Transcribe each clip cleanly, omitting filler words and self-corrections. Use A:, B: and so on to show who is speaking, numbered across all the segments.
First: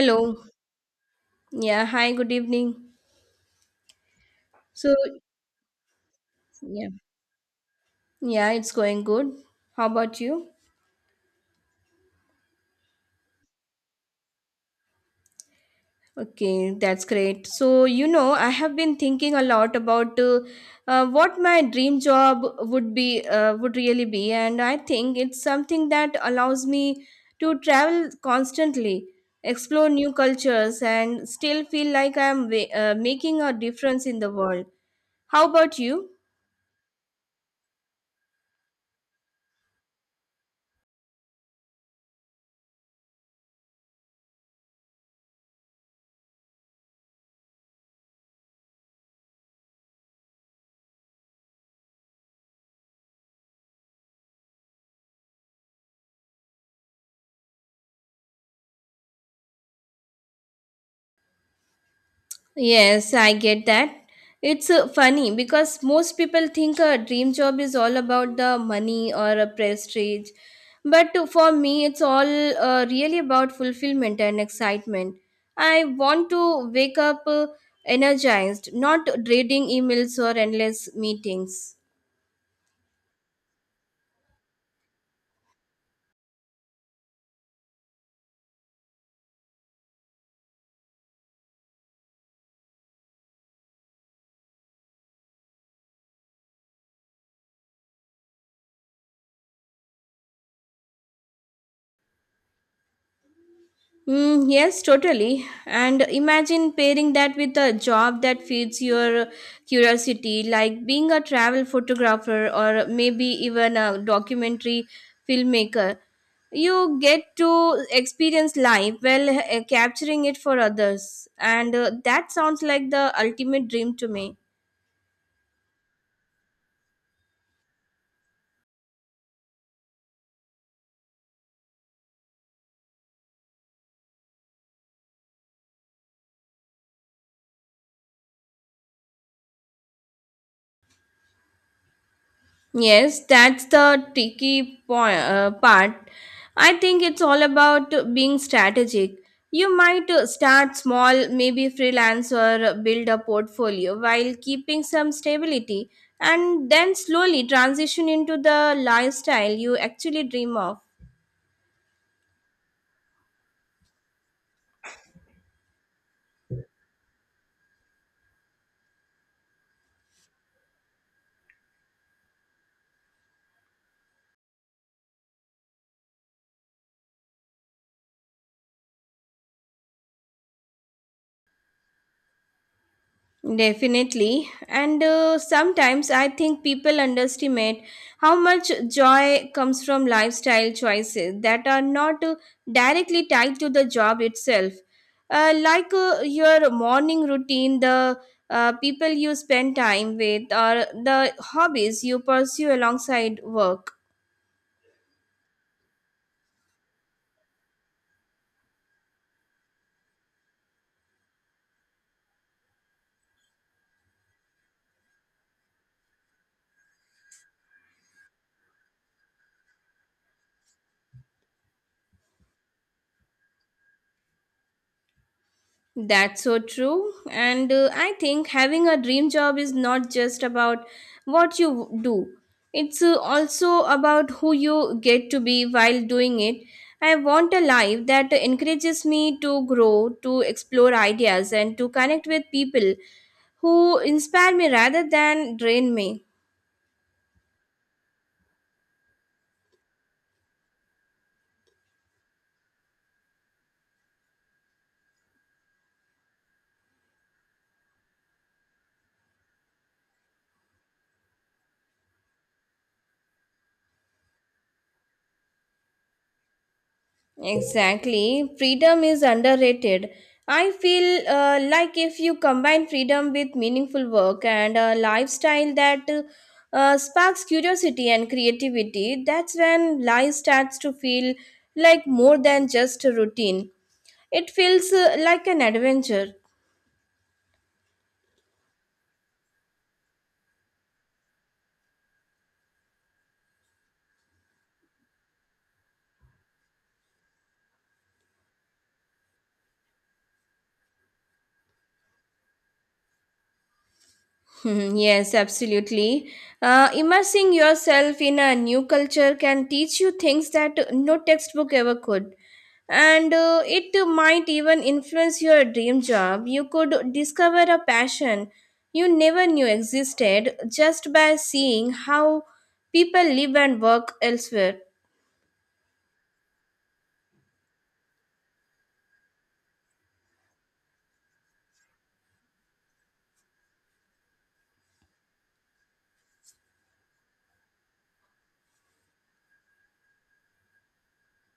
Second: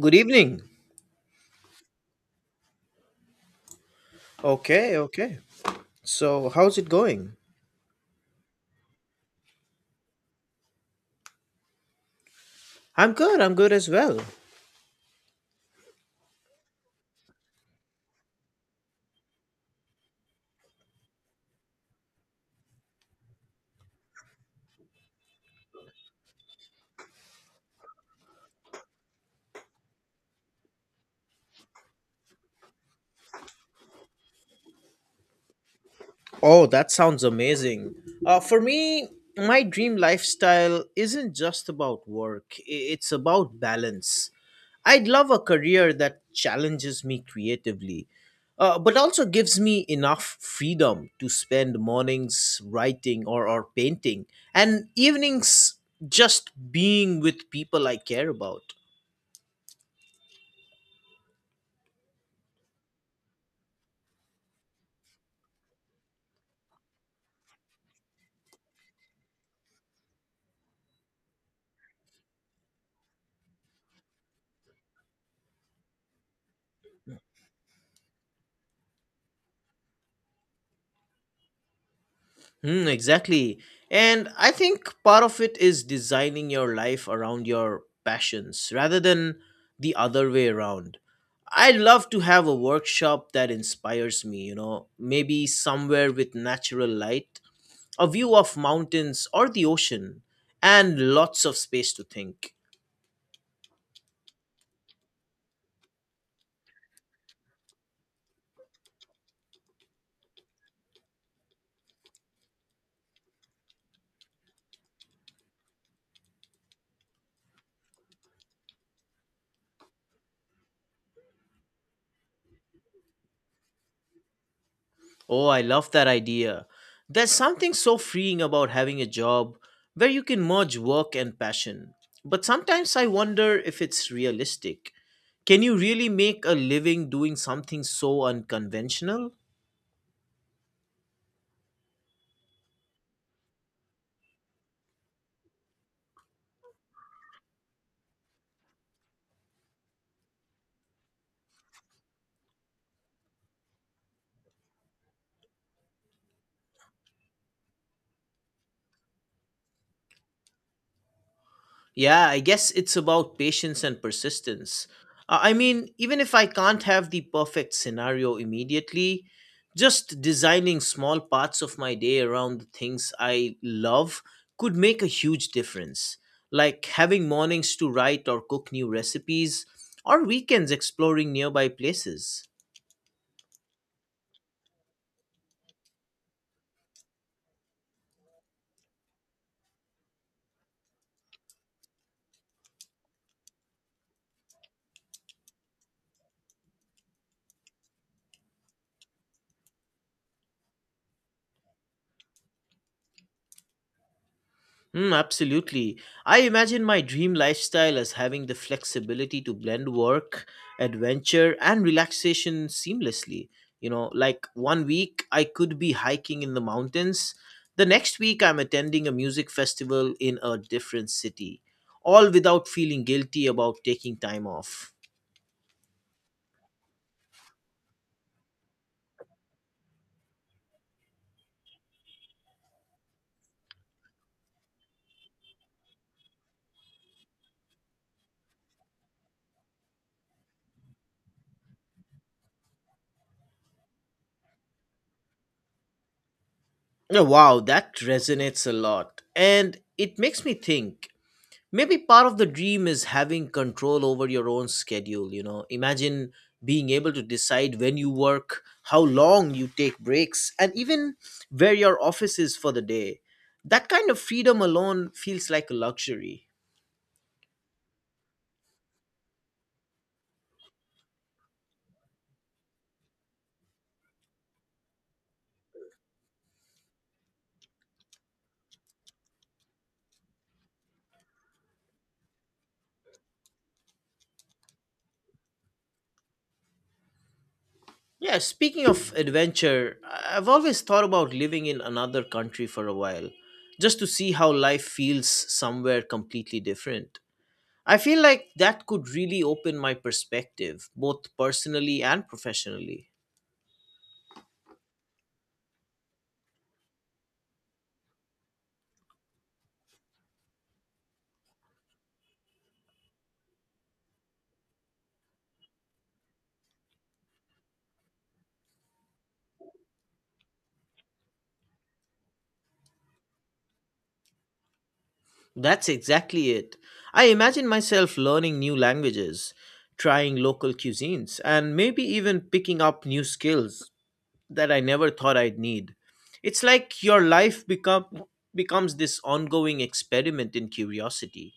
A: Good evening.
B: Yeah, hi, good evening. So,
A: Okay, okay. So, how's
B: yeah,
A: it going?
B: yeah, it's going good. How about you?
A: I'm good. I'm good as well.
B: Okay, that's great. I have been thinking a lot about what my dream job would be, would really be, and I think it's something that allows me to travel constantly, explore new cultures, and still feel like I'm making a difference in the world. How about you?
A: Oh, that sounds amazing. For me, my dream lifestyle isn't just about work, it's about balance. I'd love a career that challenges me creatively, but also gives me enough freedom to spend mornings writing or painting and evenings just being with people I care about.
B: Yes, I get that. It's funny because most people think a dream job is all about the money or a prestige. For me, it's all really about fulfillment and excitement. I want to wake up energized, not dreading emails or endless meetings.
A: Hmm, exactly. And I think part of it is designing your life around your passions rather than the other way around. I'd love to have a workshop that inspires me, maybe somewhere with natural light, a view of mountains or the ocean, and lots of space to think.
B: Yes, totally. And imagine pairing that with a job that feeds your curiosity, like being a travel photographer or maybe even a documentary filmmaker. You get to experience life while capturing it for others. And that sounds like the ultimate dream to me.
A: Oh, I love that idea. There's something so freeing about having a job where you can merge work and passion. But sometimes I wonder if it's realistic. Can you really make a living doing something so unconventional?
B: Yes, that's the tricky part. I think it's all about being strategic. You might start small, maybe freelance or build a portfolio while keeping some stability, and then slowly transition into the lifestyle you actually dream of.
A: Yeah, I guess it's about patience and persistence. I mean, even if I can't have the perfect scenario immediately, just designing small parts of my day around the things I love could make a huge difference. Like having mornings to write or cook new recipes, or weekends exploring nearby places.
B: Definitely. And sometimes I think people underestimate how much joy comes from lifestyle choices that are not directly tied to the job itself. Like your morning routine, the people you spend time with, or the hobbies you pursue alongside work.
A: Mm, absolutely. I imagine my dream lifestyle as having the flexibility to blend work, adventure, and relaxation seamlessly. You know, like one week I could be hiking in the mountains, the next week I'm attending a music festival in a different city, all without feeling guilty about taking time off.
B: That's so true. And I think having a dream job is not just about what you do, it's also about who you get to be while doing it. I want a life that encourages me to grow, to explore ideas, and to connect with people who inspire me rather than drain me.
A: Oh, wow, that resonates a lot. And it makes me think maybe part of the dream is having control over your own schedule. Imagine being able to decide when you work, how long you take breaks, and even where your office is for the day. That kind of freedom alone feels like a luxury.
B: Exactly. Freedom is underrated. I feel like if you combine freedom with meaningful work and a lifestyle that sparks curiosity and creativity, that's when life starts to feel like more than just a routine. It feels like an adventure.
A: Yeah, speaking of adventure, I've always thought about living in another country for a while just to see how life feels somewhere completely different. I feel like that could really open my perspective both personally and professionally.
B: Hmm. Yes, absolutely. Immersing yourself in a new culture can teach you things that no textbook ever could. And it might even influence your dream job. You could discover a passion you never knew existed just by seeing how people live and work elsewhere.
A: That's exactly it. I imagine myself learning new languages, trying local cuisines, and maybe even picking up new skills that I never thought I'd need. It's like your life becomes this ongoing experiment in curiosity.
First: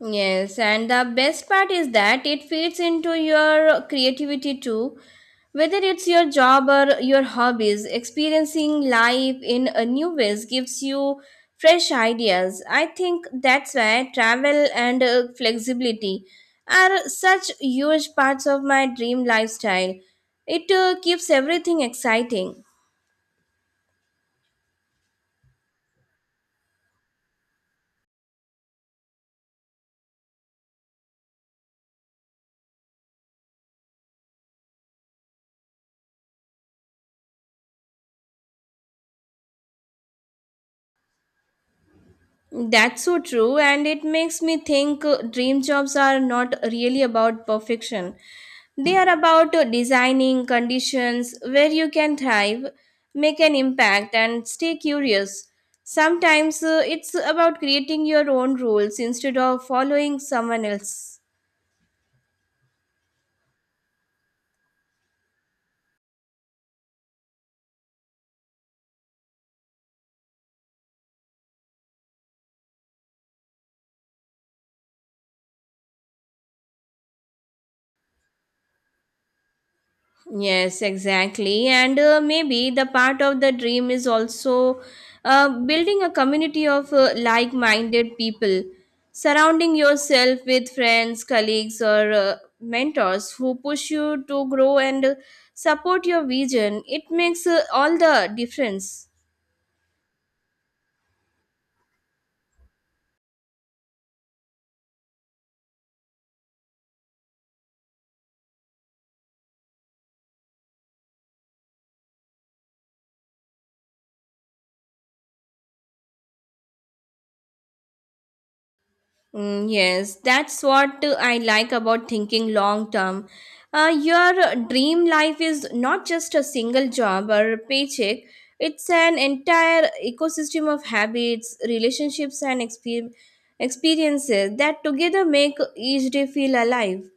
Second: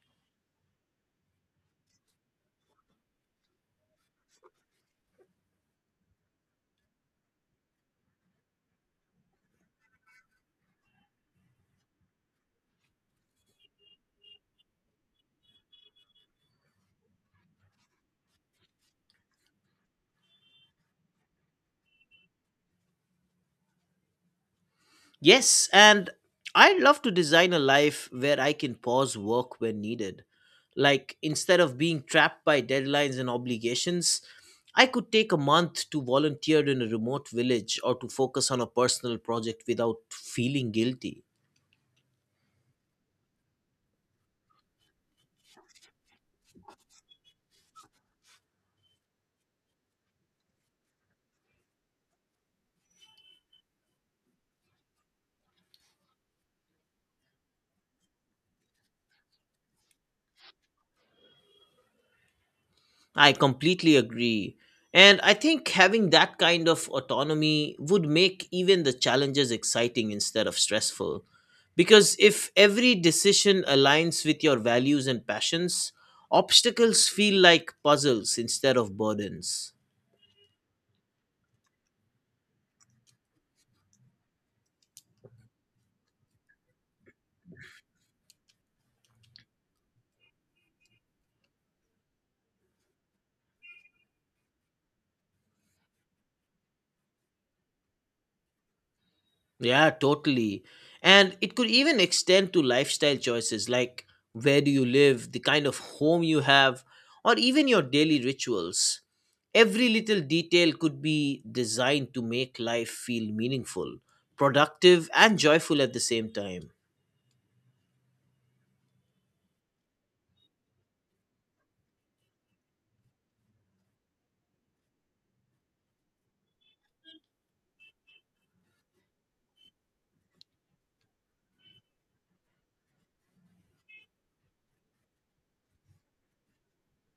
B: Yes, and the best part is that it feeds into your creativity too. Whether it's your job or your hobbies, experiencing life in a new ways gives you fresh ideas. I think that's why travel and flexibility are such huge parts of my dream lifestyle. It keeps everything exciting.
A: Yes, and I love to design a life where I can pause work when needed. Like, instead of being trapped by deadlines and obligations, I could take a month to volunteer in a remote village or to focus on a personal project without feeling guilty.
B: That's so true, and it makes me think dream jobs are not really about perfection. They are about designing conditions where you can thrive, make an impact, and stay curious. Sometimes it's about creating your own rules instead of following someone else.
A: I completely agree. And I think having that kind of autonomy would make even the challenges exciting instead of stressful. Because if every decision aligns with your values and passions, obstacles feel like puzzles instead of burdens.
B: Yes, exactly. And maybe the part of the dream is also building a community of like minded people, surrounding yourself with friends, colleagues, or mentors who push you to grow and support your vision. It makes all the difference.
A: Yeah, totally. And it could even extend to lifestyle choices like where do you live, the kind of home you have, or even your daily rituals. Every little detail could be designed to make life feel meaningful, productive, and joyful at the same time.
B: Yes, that's what I like about thinking long term. Your dream life is not just a single job or a paycheck, it's an entire ecosystem of habits, relationships, and experiences that together make each day feel alive.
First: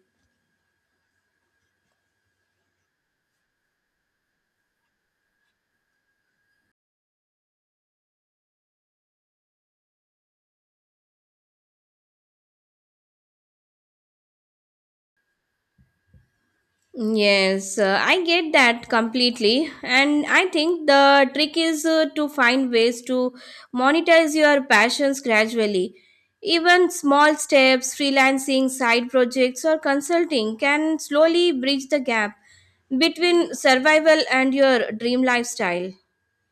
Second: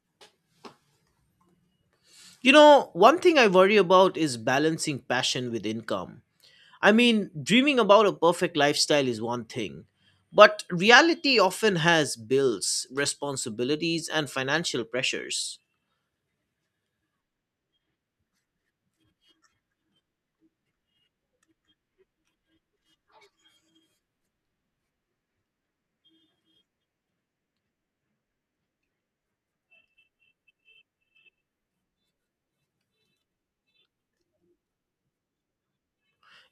A: You know, one thing I worry about is balancing passion with income. I mean, dreaming about a perfect lifestyle is one thing, but reality often has bills, responsibilities, and financial pressures.
B: Yes, I get that completely. And I think the trick is to find ways to monetize your passions gradually. Even small steps, freelancing, side projects, or consulting can slowly bridge the gap between survival and your dream lifestyle.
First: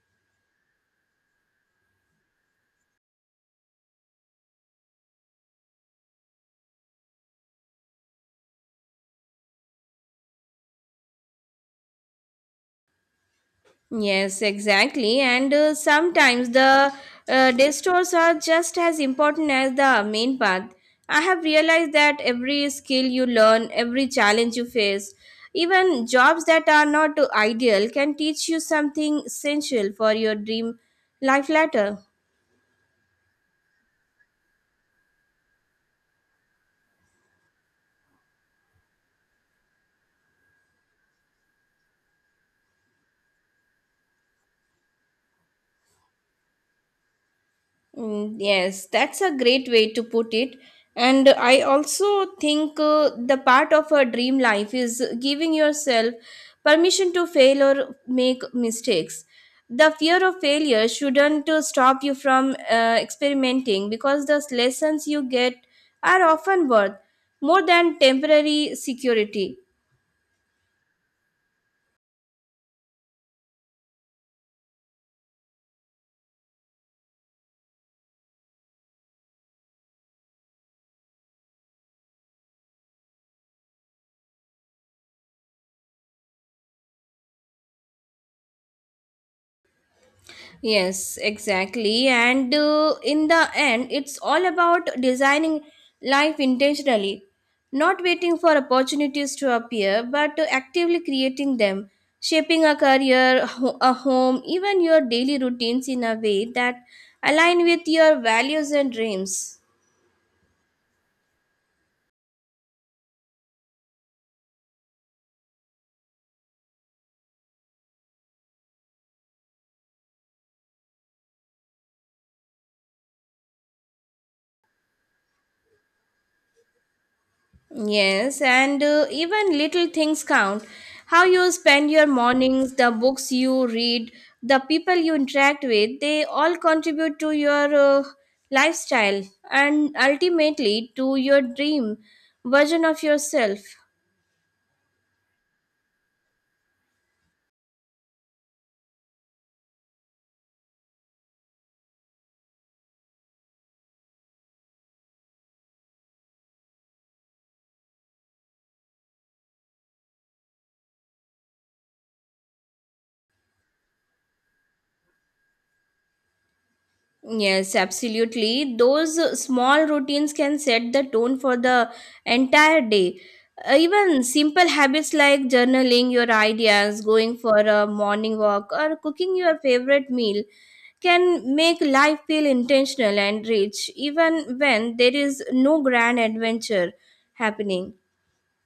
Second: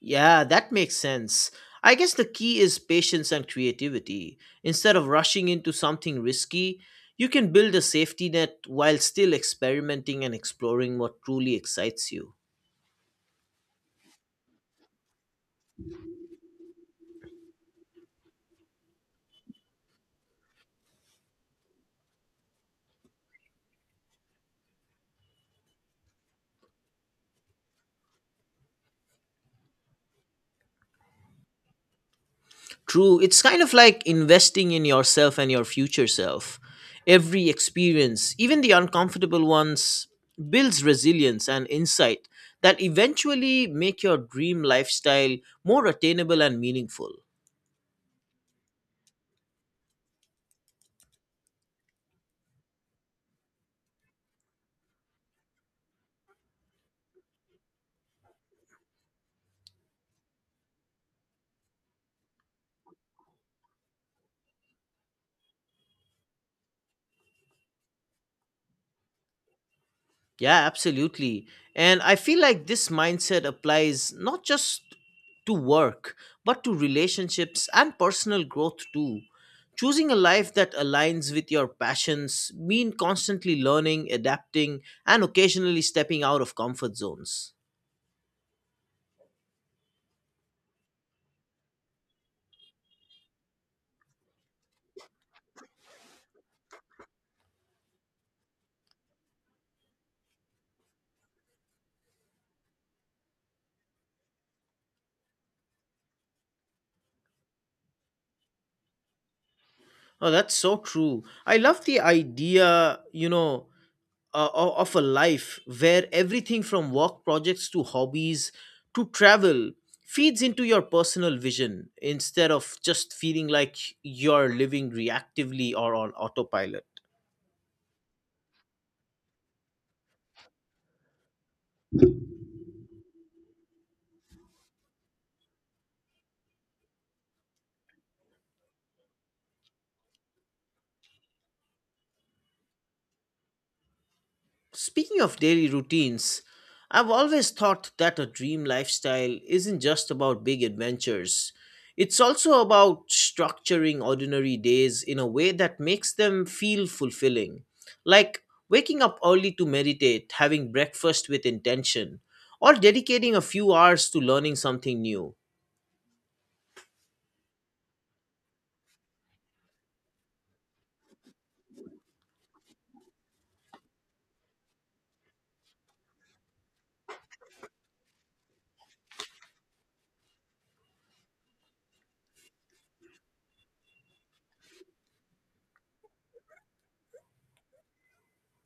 A: Yeah, that makes sense. I guess the key is patience and creativity. Instead of rushing into something risky, you can build a safety net while still experimenting and exploring what truly excites you.
B: Yes, exactly. And sometimes the detours are just as important as the main path. I have realized that every skill you learn, every challenge you face, even jobs that are not ideal can teach you something essential for your dream life later.
A: True, it's kind of like investing in yourself and your future self. Every experience, even the uncomfortable ones, builds resilience and insight that eventually make your dream lifestyle more attainable and meaningful.
B: Yes, that's a great way to put it. And I also think the part of a dream life is giving yourself permission to fail or make mistakes. The fear of failure shouldn't stop you from experimenting because the lessons you get are often worth more than temporary security.
A: Yeah, absolutely. And I feel like this mindset applies not just to work, but to relationships and personal growth too. Choosing a life that aligns with your passions mean constantly learning, adapting, and occasionally stepping out of comfort zones.
B: Yes, exactly. And in the end, it's all about designing life intentionally, not waiting for opportunities to appear, but actively creating them, shaping a career, a home, even your daily routines in a way that align with your values and dreams.
A: Oh, that's so true. I love the idea, of a life where everything from work projects to hobbies to travel feeds into your personal vision instead of just feeling like you're living reactively or on autopilot.
B: Yes, and even little things count. How you spend your mornings, the books you read, the people you interact with, they all contribute to your uh, lifestyle and ultimately to your dream version of yourself.
A: Speaking of daily routines, I've always thought that a dream lifestyle isn't just about big adventures. It's also about structuring ordinary days in a way that makes them feel fulfilling. Like waking up early to meditate, having breakfast with intention, or dedicating a few hours to learning something new.
B: Yes, absolutely. Those small routines can set the tone for the entire day. Even simple habits like journaling your ideas, going for a morning walk, or cooking your favorite meal can make life feel intentional and rich, even when there is no grand adventure happening.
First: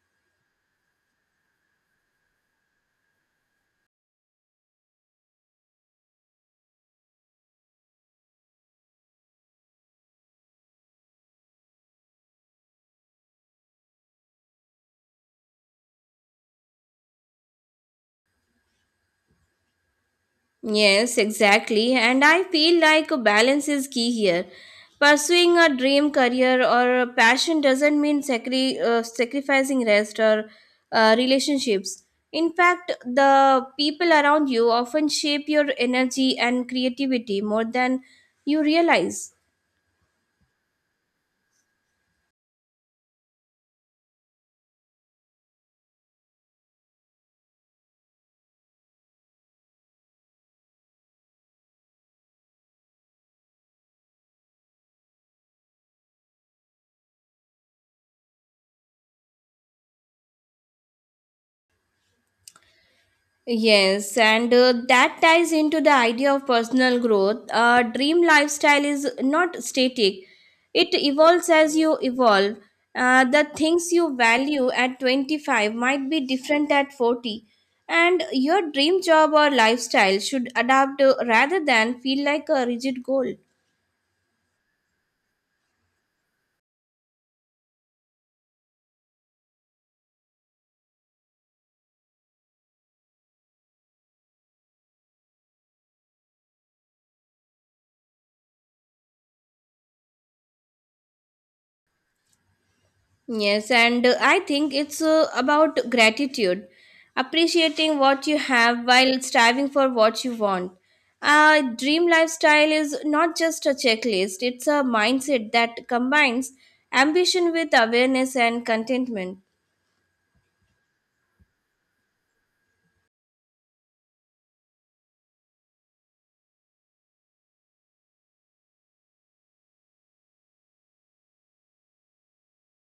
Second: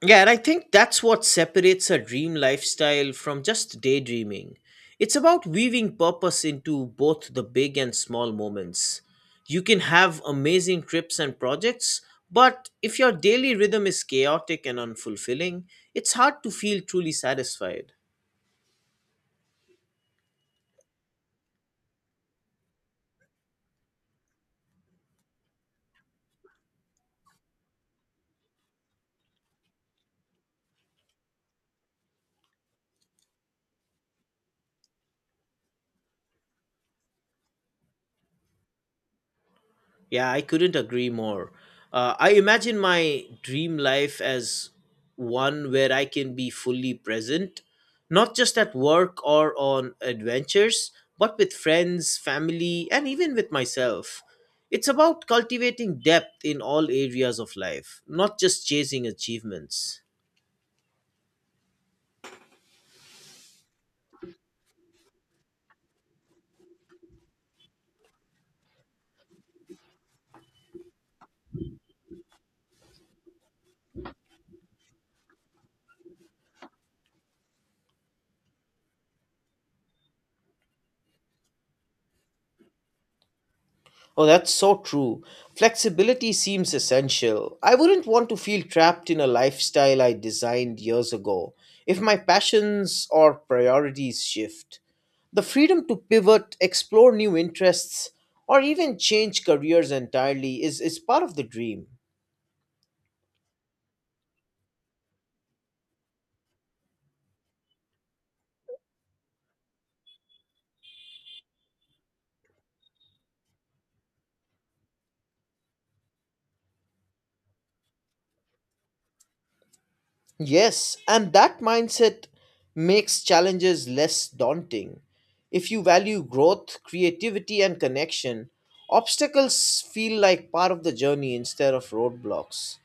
A: Yeah, and I think that's what separates a dream lifestyle from just daydreaming. It's about weaving purpose into both the big and small moments. You can have amazing trips and projects, but if your daily rhythm is chaotic and unfulfilling, it's hard to feel truly satisfied.
B: Yes, exactly. And I feel like a balance is key here. Pursuing a dream career or a passion doesn't mean sacrificing rest or relationships. In fact, the people around you often shape your energy and creativity more than you realize.
A: Yeah, I couldn't agree more. I imagine my dream life as one where I can be fully present, not just at work or on adventures, but with friends, family, and even with myself. It's about cultivating depth in all areas of life, not just chasing achievements.
B: Yes, and that ties into the idea of personal growth. A dream lifestyle is not static, it evolves as you evolve. The things you value at 25 might be different at 40, and your dream job or lifestyle should adapt rather than feel like a rigid goal.
A: Oh, that's so true. Flexibility seems essential. I wouldn't want to feel trapped in a lifestyle I designed years ago if my passions or priorities shift. The freedom to pivot, explore new interests, or even change careers entirely is part of the dream.
B: Yes, and I think it's about gratitude, appreciating what you have while striving for what you want. A dream lifestyle is not just a checklist, it's a mindset that combines ambition with awareness and contentment.
A: Yes, and that mindset makes challenges less daunting. If you value growth, creativity, and connection, obstacles feel like part of the journey instead of roadblocks.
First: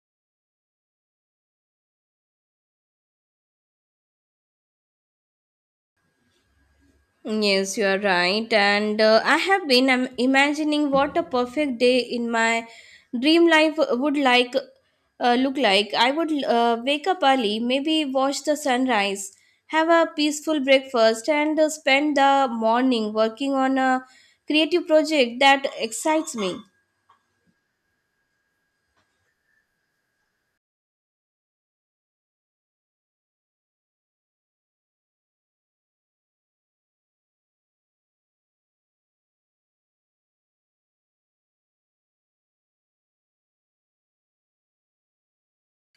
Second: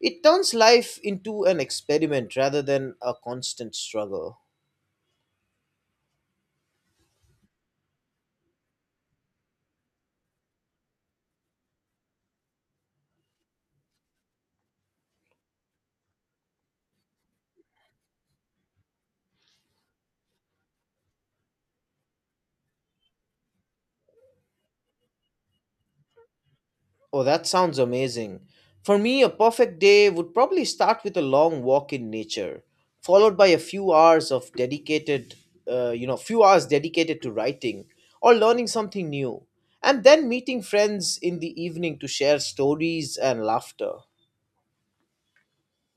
A: It turns life into an experiment rather than a constant struggle.
B: Yes, you are right. And I have been imagining what a perfect day in my dream life would look like. I would wake up early, maybe watch the sunrise, have a peaceful breakfast, and spend the morning working on a creative project that excites me.
A: Oh, that sounds amazing. For me, a perfect day would probably start with a long walk in nature, followed by a few hours of dedicated, few hours dedicated to writing or learning something new, and then meeting friends in the evening to share stories and laughter.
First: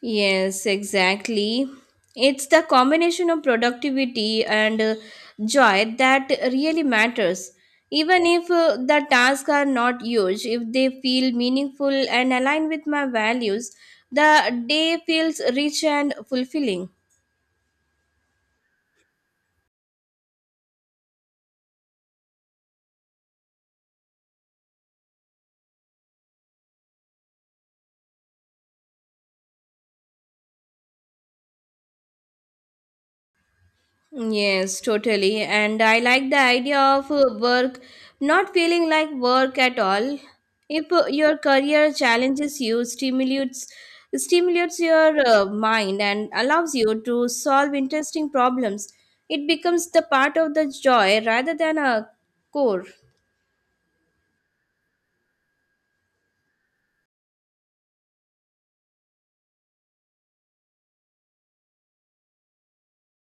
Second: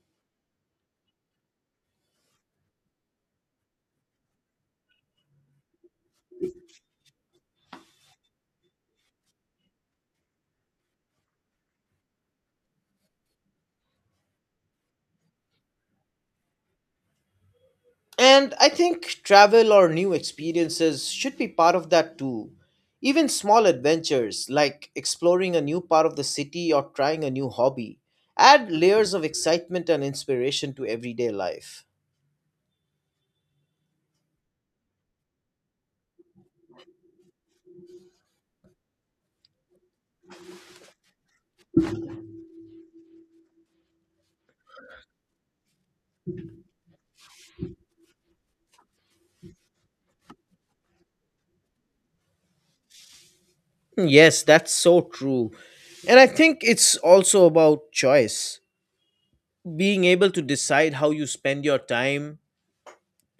B: Yes, exactly. It's the combination of productivity and joy that really matters. Even if the tasks are not huge, if they feel meaningful and align with my values, the day feels rich and fulfilling.
A: And I think travel or new experiences should be part of that too. Even small adventures like exploring a new part of the city or trying a new hobby add layers of excitement and inspiration to everyday life.
B: Yes, totally. And I like the idea of work not feeling like work at all. If your career challenges you, stimulates your mind and allows you to solve interesting problems, it becomes the part of the joy rather than a core.
A: Yes, that's so true. And I think it's also about choice. Being able to decide how you spend your time,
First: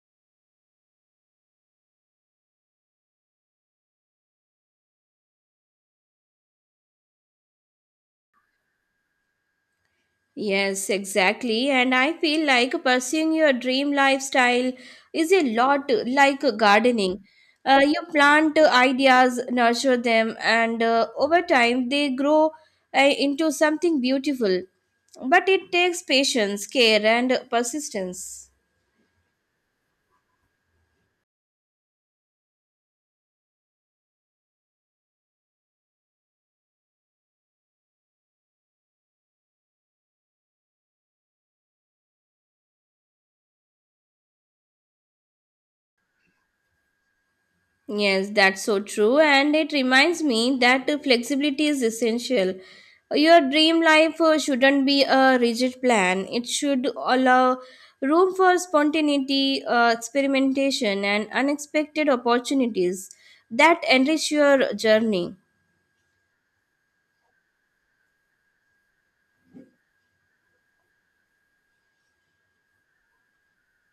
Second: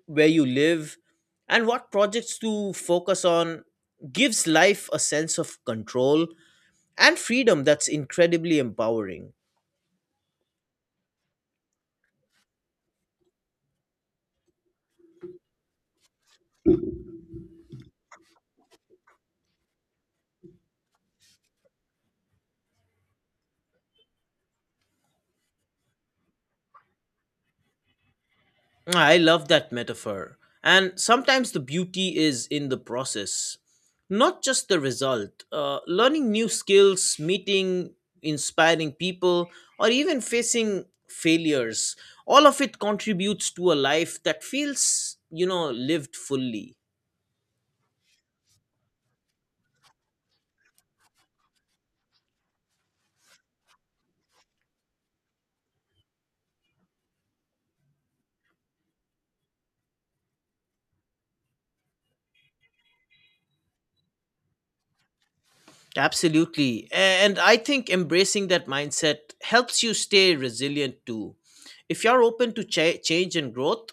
A: where you live, and what projects to focus on gives life a sense of control and freedom that's incredibly empowering.
B: Yes, exactly. And I feel like pursuing your dream lifestyle is a lot like gardening. You plant ideas, nurture them, and over time they grow into something beautiful. But it takes patience, care, and persistence.
A: I love that metaphor. And sometimes the beauty is in the process, not just the result. Learning new skills, meeting inspiring people, or even facing failures, all of it contributes to a life that feels, lived fully.
B: Yes, that's so true. And it reminds me that flexibility is essential. Your dream life shouldn't be a rigid plan, it should allow room for spontaneity, experimentation, and unexpected opportunities that enrich your journey.
A: Absolutely. And I think embracing that mindset helps you stay resilient too. If you're open to change and growth,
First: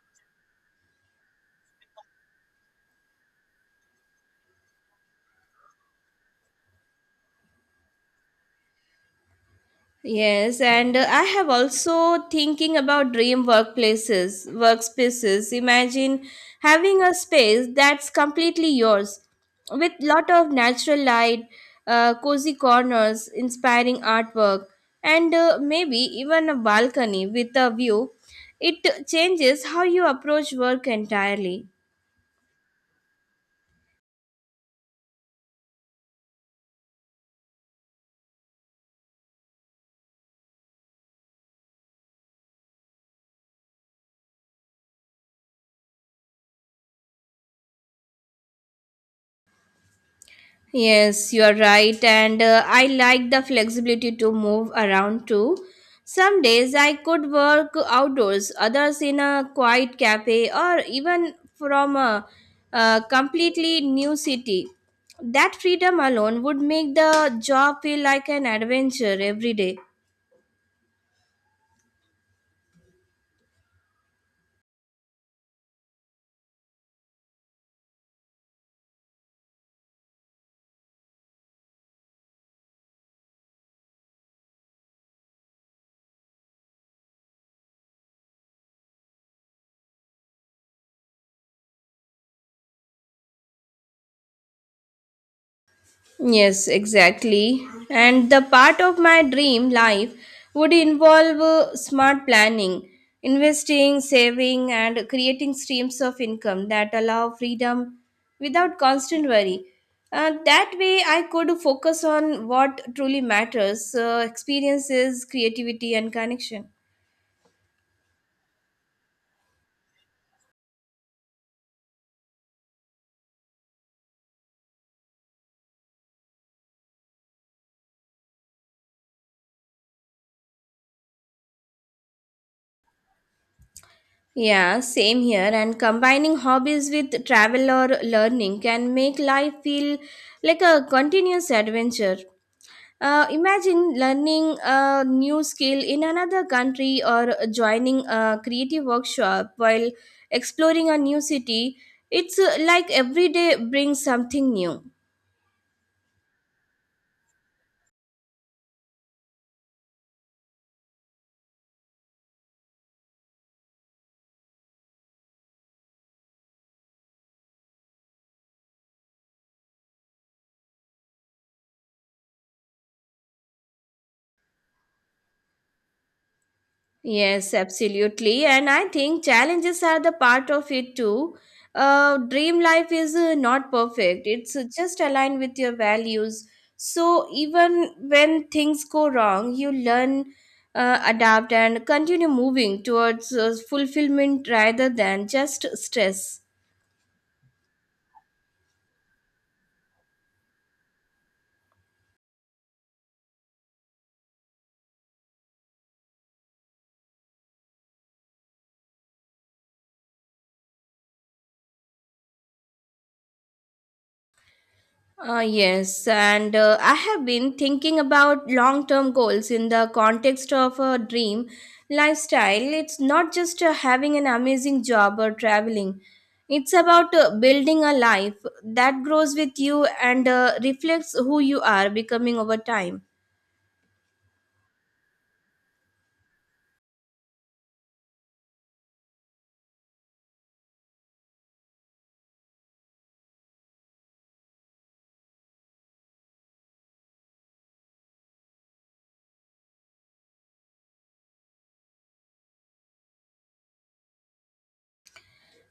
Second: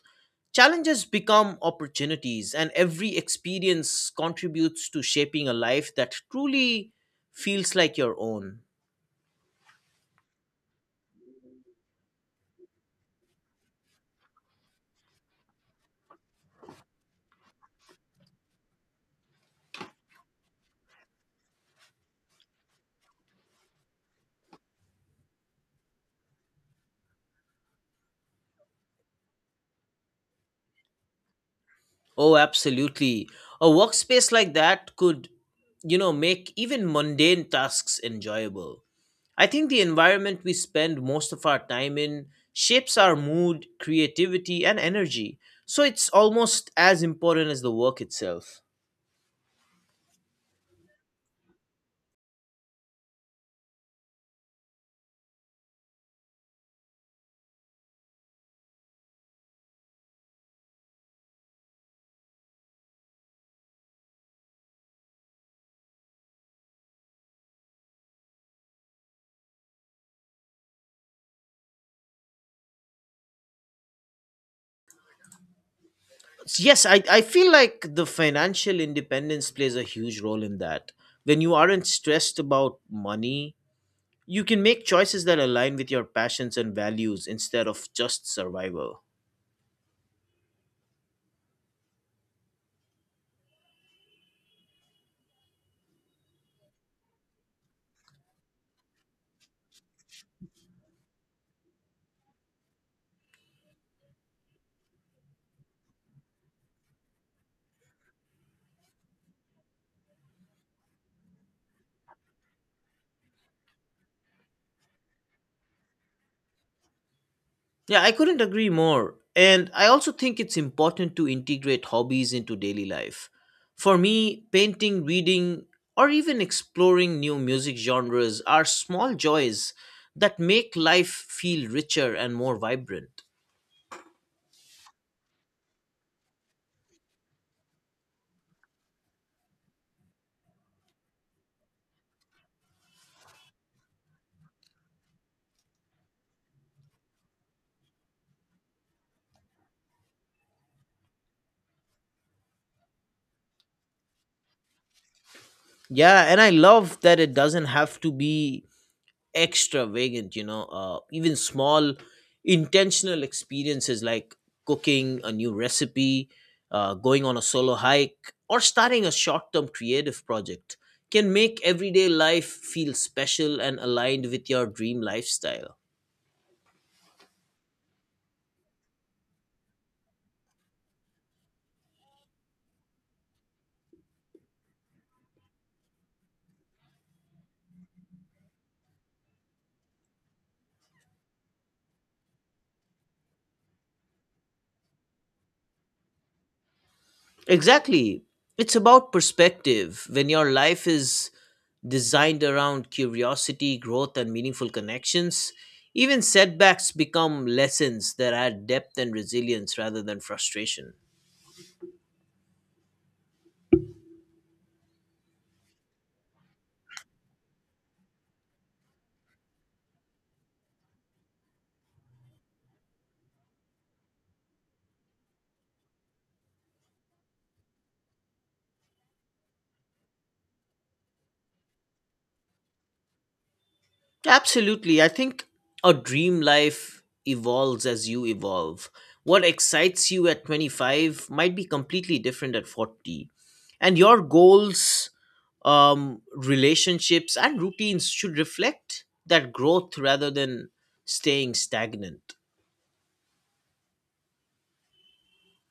A: challenges become opportunities, and every experience contributes to shaping a life that truly feels like your own.
B: Yes, and I have also thinking about dream workplaces, workspaces. Imagine having a space that's completely yours, with lot of natural light, cozy corners, inspiring artwork, and maybe even a balcony with a view. It changes how you approach work entirely.
A: Oh, absolutely. A workspace like that could, make even mundane tasks enjoyable. I think the environment we spend most of our time in shapes our mood, creativity, and energy. So it's almost as important as the work itself.
B: Yes, you are right, and I like the flexibility to move around too. Some days I could work outdoors, others in a quiet cafe, or even from a completely new city. That freedom alone would make the job feel like an adventure every day.
A: So, yes, I feel like the financial independence plays a huge role in that. When you aren't stressed about money, you can make choices that align with your passions and values instead of just survival.
B: Yes, exactly. And the part of my dream life would involve smart planning, investing, saving, and creating streams of income that allow freedom without constant worry. That way, I could focus on what truly matters experiences, creativity, and connection.
A: Yeah, I couldn't agree more. And I also think it's important to integrate hobbies into daily life. For me, painting, reading, or even exploring new music genres are small joys that make life feel richer and more vibrant.
B: Yeah, same here. And combining hobbies with travel or learning can make life feel like a continuous adventure. Imagine learning a new skill in another country or joining a creative workshop while exploring a new city. It's like every day brings something new.
A: Yeah, and I love that it doesn't have to be extravagant. Even small intentional experiences like cooking a new recipe, going on a solo hike, or starting a short-term creative project can make everyday life feel special and aligned with your dream lifestyle.
B: Yes, absolutely. And I think challenges are the part of it too. Dream life is not perfect, it's just aligned with your values. So even when things go wrong, you learn, adapt, and continue moving towards fulfillment rather than just stress.
A: Exactly. It's about perspective. When your life is designed around curiosity, growth, and meaningful connections, even setbacks become lessons that add depth and resilience rather than frustration.
B: Yes, and I have been thinking about long term goals in the context of a dream lifestyle. It's not just having an amazing job or traveling, it's about building a life that grows with you and reflects who you are becoming over time.
A: Absolutely. I think a dream life evolves as you evolve. What excites you at 25 might be completely different at 40. And your goals, relationships, and routines should reflect that growth rather than staying stagnant.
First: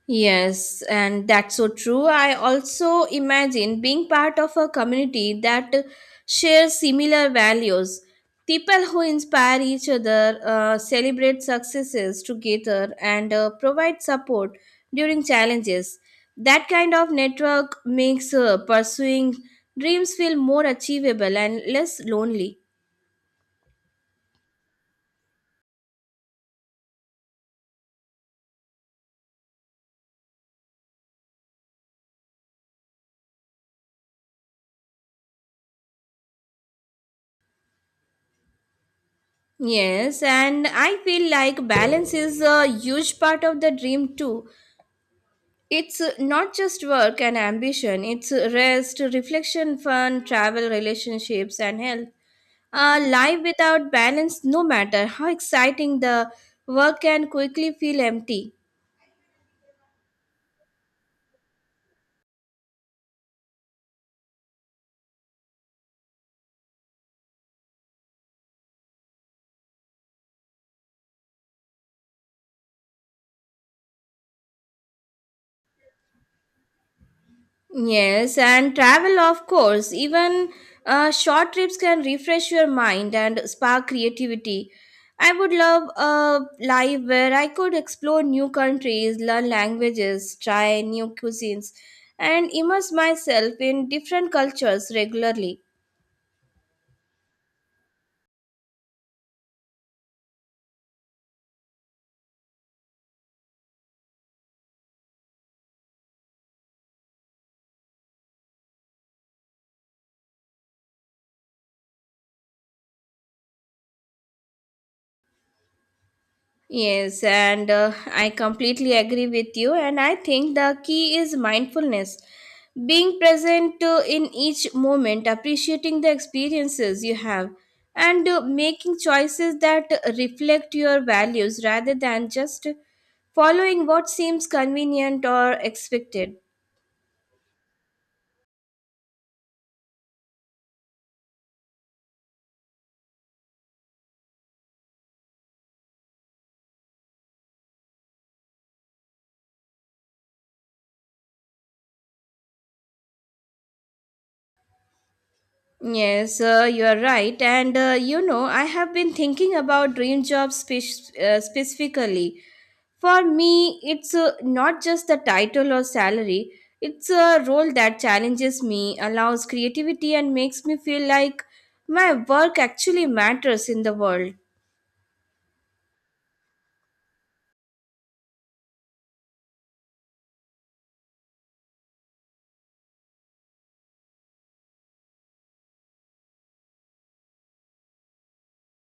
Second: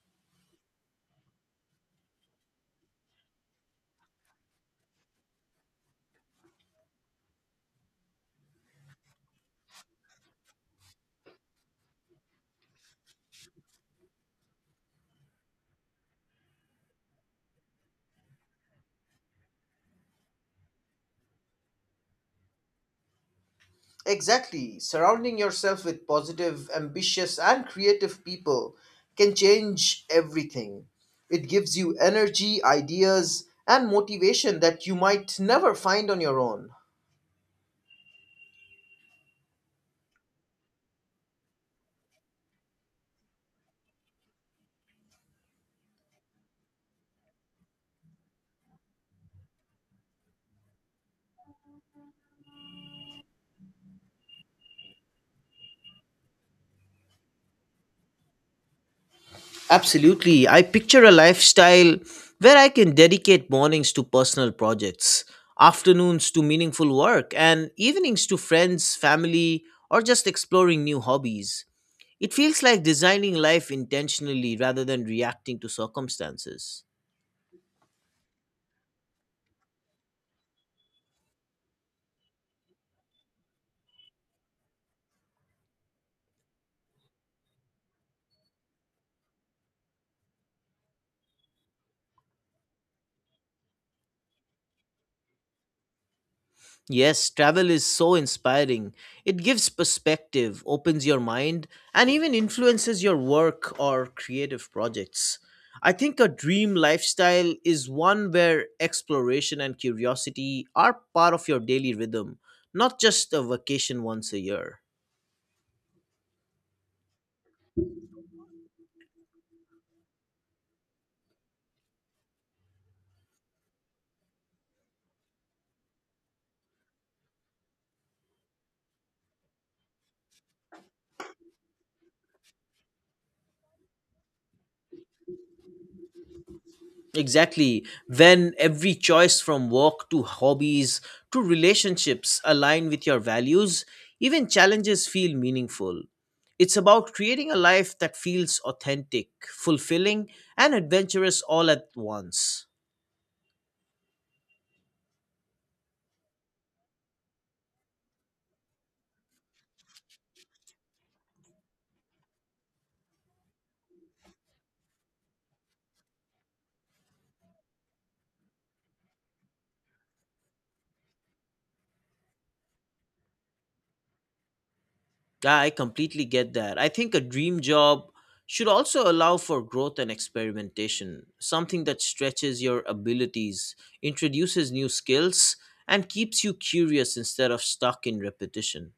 B: Yes, and that's so true. I also imagine being part of a community that shares similar values. People who inspire each other, celebrate successes together, and provide support during challenges. That kind of network makes pursuing dreams feel more achievable and less lonely.
A: Exactly. Surrounding yourself with positive, ambitious, and creative people can change everything. It gives you energy, ideas, and motivation that you might never find on your own.
B: Yes, and I feel like balance is a huge part of the dream too. It's not just work and ambition, it's rest, reflection, fun, travel, relationships, and health. A life without balance, no matter how exciting the work, can quickly feel empty.
A: Absolutely. I picture a lifestyle where I can dedicate mornings to personal projects, afternoons to meaningful work, and evenings to friends, family, or just exploring new hobbies. It feels like designing life intentionally rather than reacting to circumstances.
B: Yes, and travel, of course. Even short trips can refresh your mind and spark creativity. I would love a life where I could explore new countries, learn languages, try new cuisines, and immerse myself in different cultures regularly.
A: Yes, travel is so inspiring. It gives perspective, opens your mind, and even influences your work or creative projects. I think a dream lifestyle is one where exploration and curiosity are part of your daily rhythm, not just a vacation once a year.
B: Yes, and I completely agree with you. And I think the key is mindfulness. Being present in each moment, appreciating the experiences you have, and making choices that reflect your values rather than just following what seems convenient or expected.
A: Exactly. When every choice from work to hobbies to relationships align with your values, even challenges feel meaningful. It's about creating a life that feels authentic, fulfilling, and adventurous all at once.
B: Yes, you are right. And I have been thinking about dream jobs specifically. For me, it's not just the title or salary, it's a role that challenges me, allows creativity, and makes me feel like my work actually matters in the world.
A: Yeah, I completely get that. I think a dream job should also allow for growth and experimentation, something that stretches your abilities, introduces new skills, and keeps you curious instead of stuck in repetition.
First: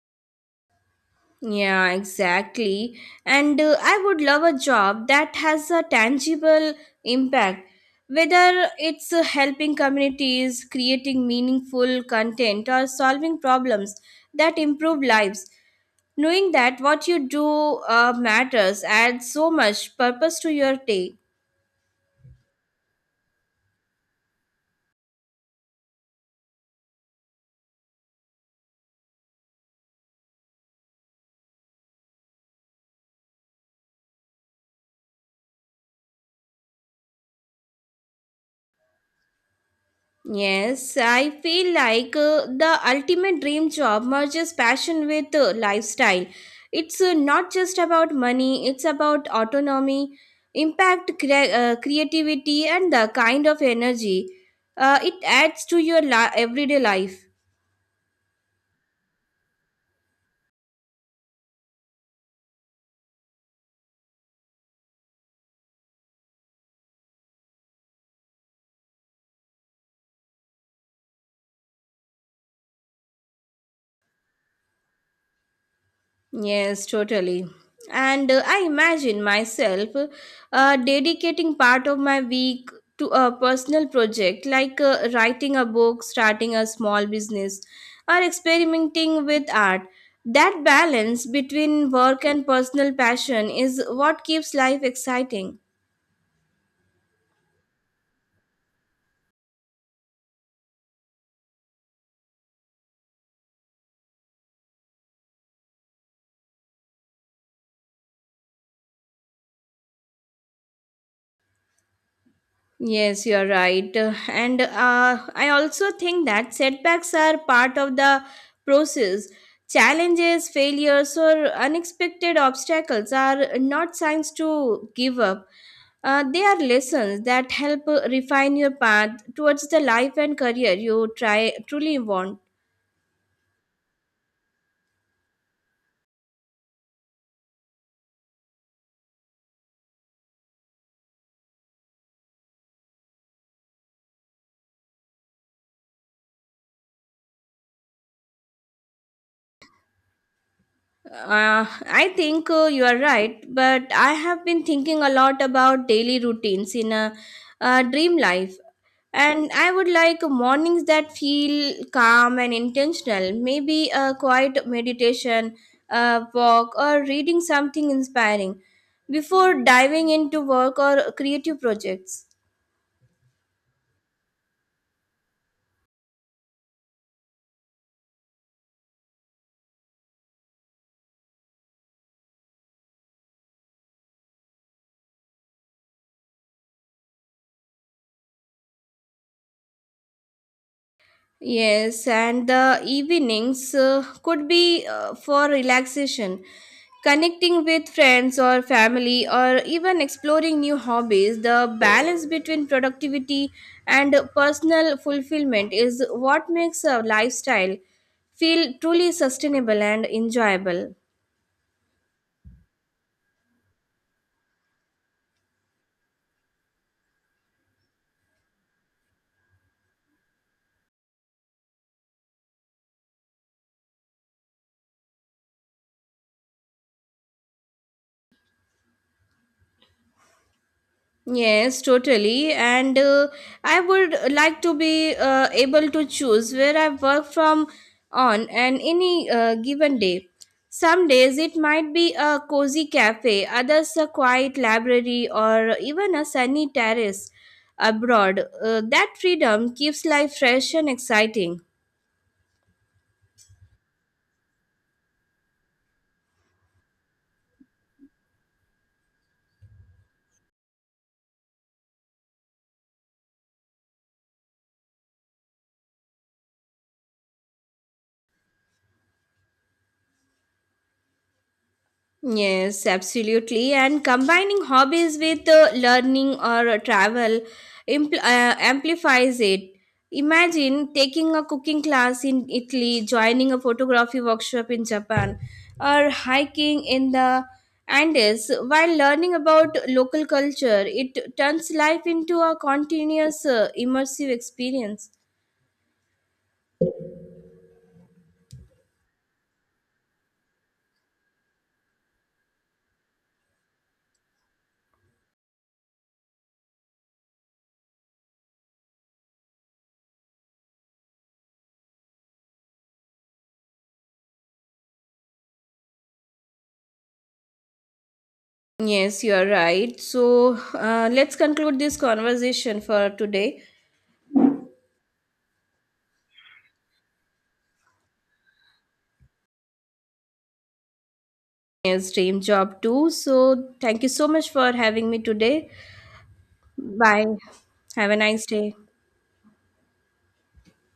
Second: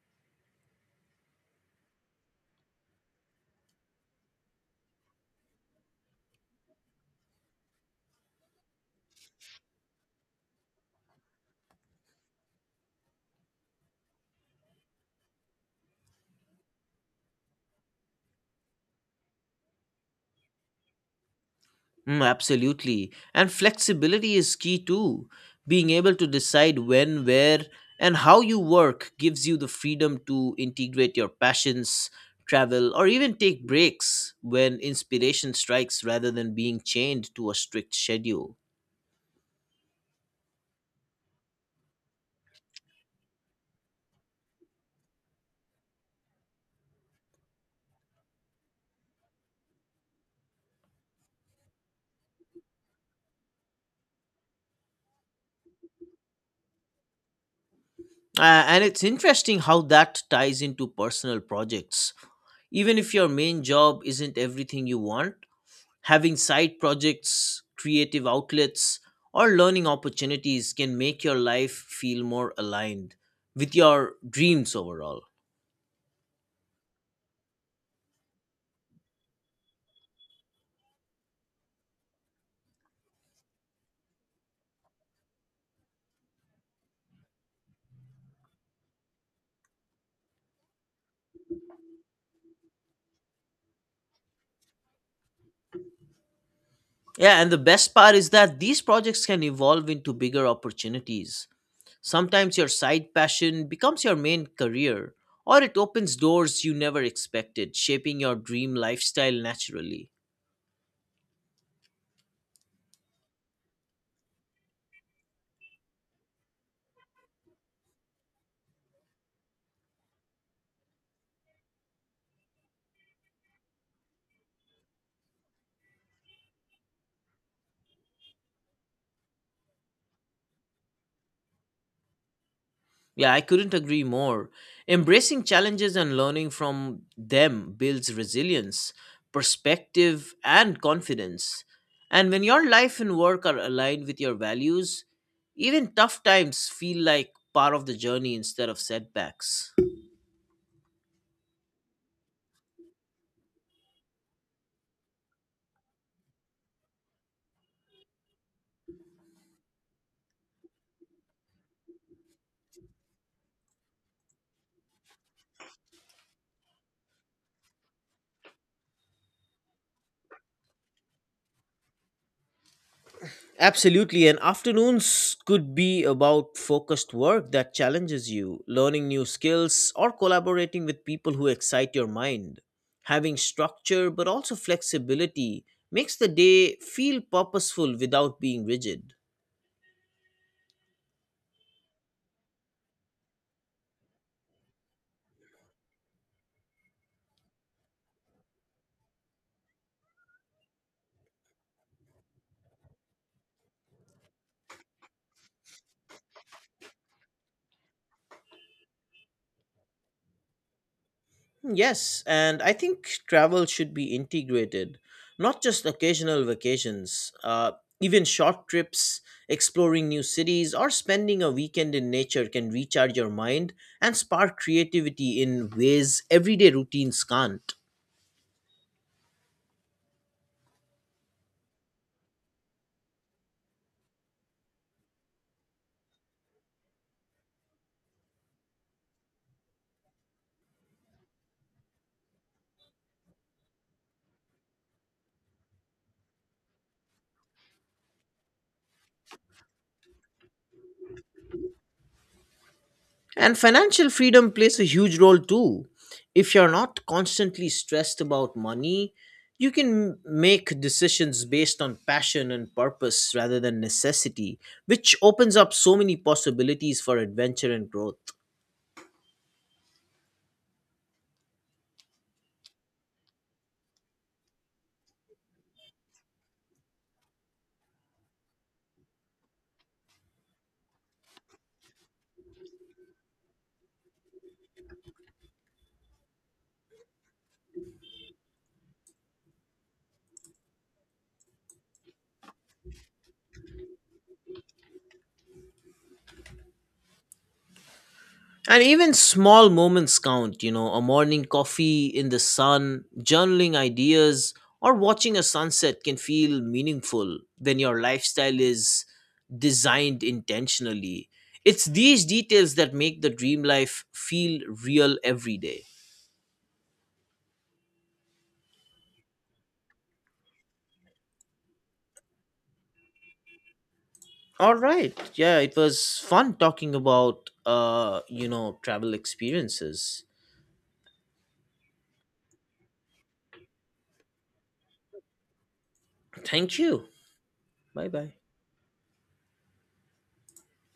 B: Yeah, exactly. And I would love a job that has a tangible impact, whether it's helping communities, creating meaningful content, or solving problems that improve lives. Knowing that what you do matters adds so much purpose to your day.
A: Mm, absolutely. And flexibility is key too. Being able to decide when, where, and how you work gives you the freedom to integrate your passions, travel, or even take breaks when inspiration strikes rather than being chained to a strict schedule.
B: Yes, I feel like the ultimate dream job merges passion with lifestyle. It's not just about money, it's about autonomy, impact, creativity, and the kind of energy it adds to your everyday life.
A: And it's interesting how that ties into personal projects. Even if your main job isn't everything you want, having side projects, creative outlets, or learning opportunities can make your life feel more aligned with your dreams overall.
B: Yes, totally. And I imagine myself dedicating part of my week to a personal project like writing a book, starting a small business, or experimenting with art. That balance between work and personal passion is what keeps life exciting.
A: Yeah, and the best part is that these projects can evolve into bigger opportunities. Sometimes your side passion becomes your main career, or it opens doors you never expected, shaping your dream lifestyle naturally.
B: Yes, you're right. And I also think that setbacks are part of the process. Challenges, failures, or unexpected obstacles are not signs to give up. They are lessons that help refine your path towards the life and career you try truly want.
A: Yeah, I couldn't agree more. Embracing challenges and learning from them builds resilience, perspective, and confidence. And when your life and work are aligned with your values, even tough times feel like part of the journey instead of setbacks.
B: I think you are right, but I have been thinking a lot about daily routines in a dream life. And I would like mornings that feel calm and intentional, maybe a quiet meditation, a walk, or reading something inspiring before diving into work or creative projects.
A: Absolutely, and afternoons could be about focused work that challenges you, learning new skills, or collaborating with people who excite your mind. Having structure but also flexibility makes the day feel purposeful without being rigid.
B: Yes, and the evenings could be for relaxation, connecting with friends or family, or even exploring new hobbies. The balance between productivity and personal fulfillment is what makes a lifestyle feel truly sustainable and enjoyable.
A: Hmm, yes, and I think travel should be integrated, not just occasional vacations. Even short trips, exploring new cities, or spending a weekend in nature can recharge your mind and spark creativity in ways everyday routines can't.
B: Yes, totally. And I would like to be able to choose where I work from on and any given day. Some days it might be a cozy cafe, others a quiet library, or even a sunny terrace abroad. That freedom keeps life fresh and exciting.
A: And financial freedom plays a huge role too. If you're not constantly stressed about money, you can make decisions based on passion and purpose rather than necessity, which opens up so many possibilities for adventure and growth.
B: Yes, absolutely. And combining hobbies with learning or travel amplifies it. Imagine taking a cooking class in Italy, joining a photography workshop in Japan, or hiking in the Andes. While learning about local culture, it turns life into a continuous, immersive experience.
A: And even small moments count, a morning coffee in the sun, journaling ideas, or watching a sunset can feel meaningful when your lifestyle is designed intentionally. It's these details that make the dream life feel real every day.
B: Yes, you are right. So let's conclude this conversation for today.
A: All right. Yeah, it was fun talking about travel experiences.
B: Yes, dream job too. So thank you so much for having me today.
A: Thank you.
B: Bye. Have a
A: Bye-bye.
B: nice day.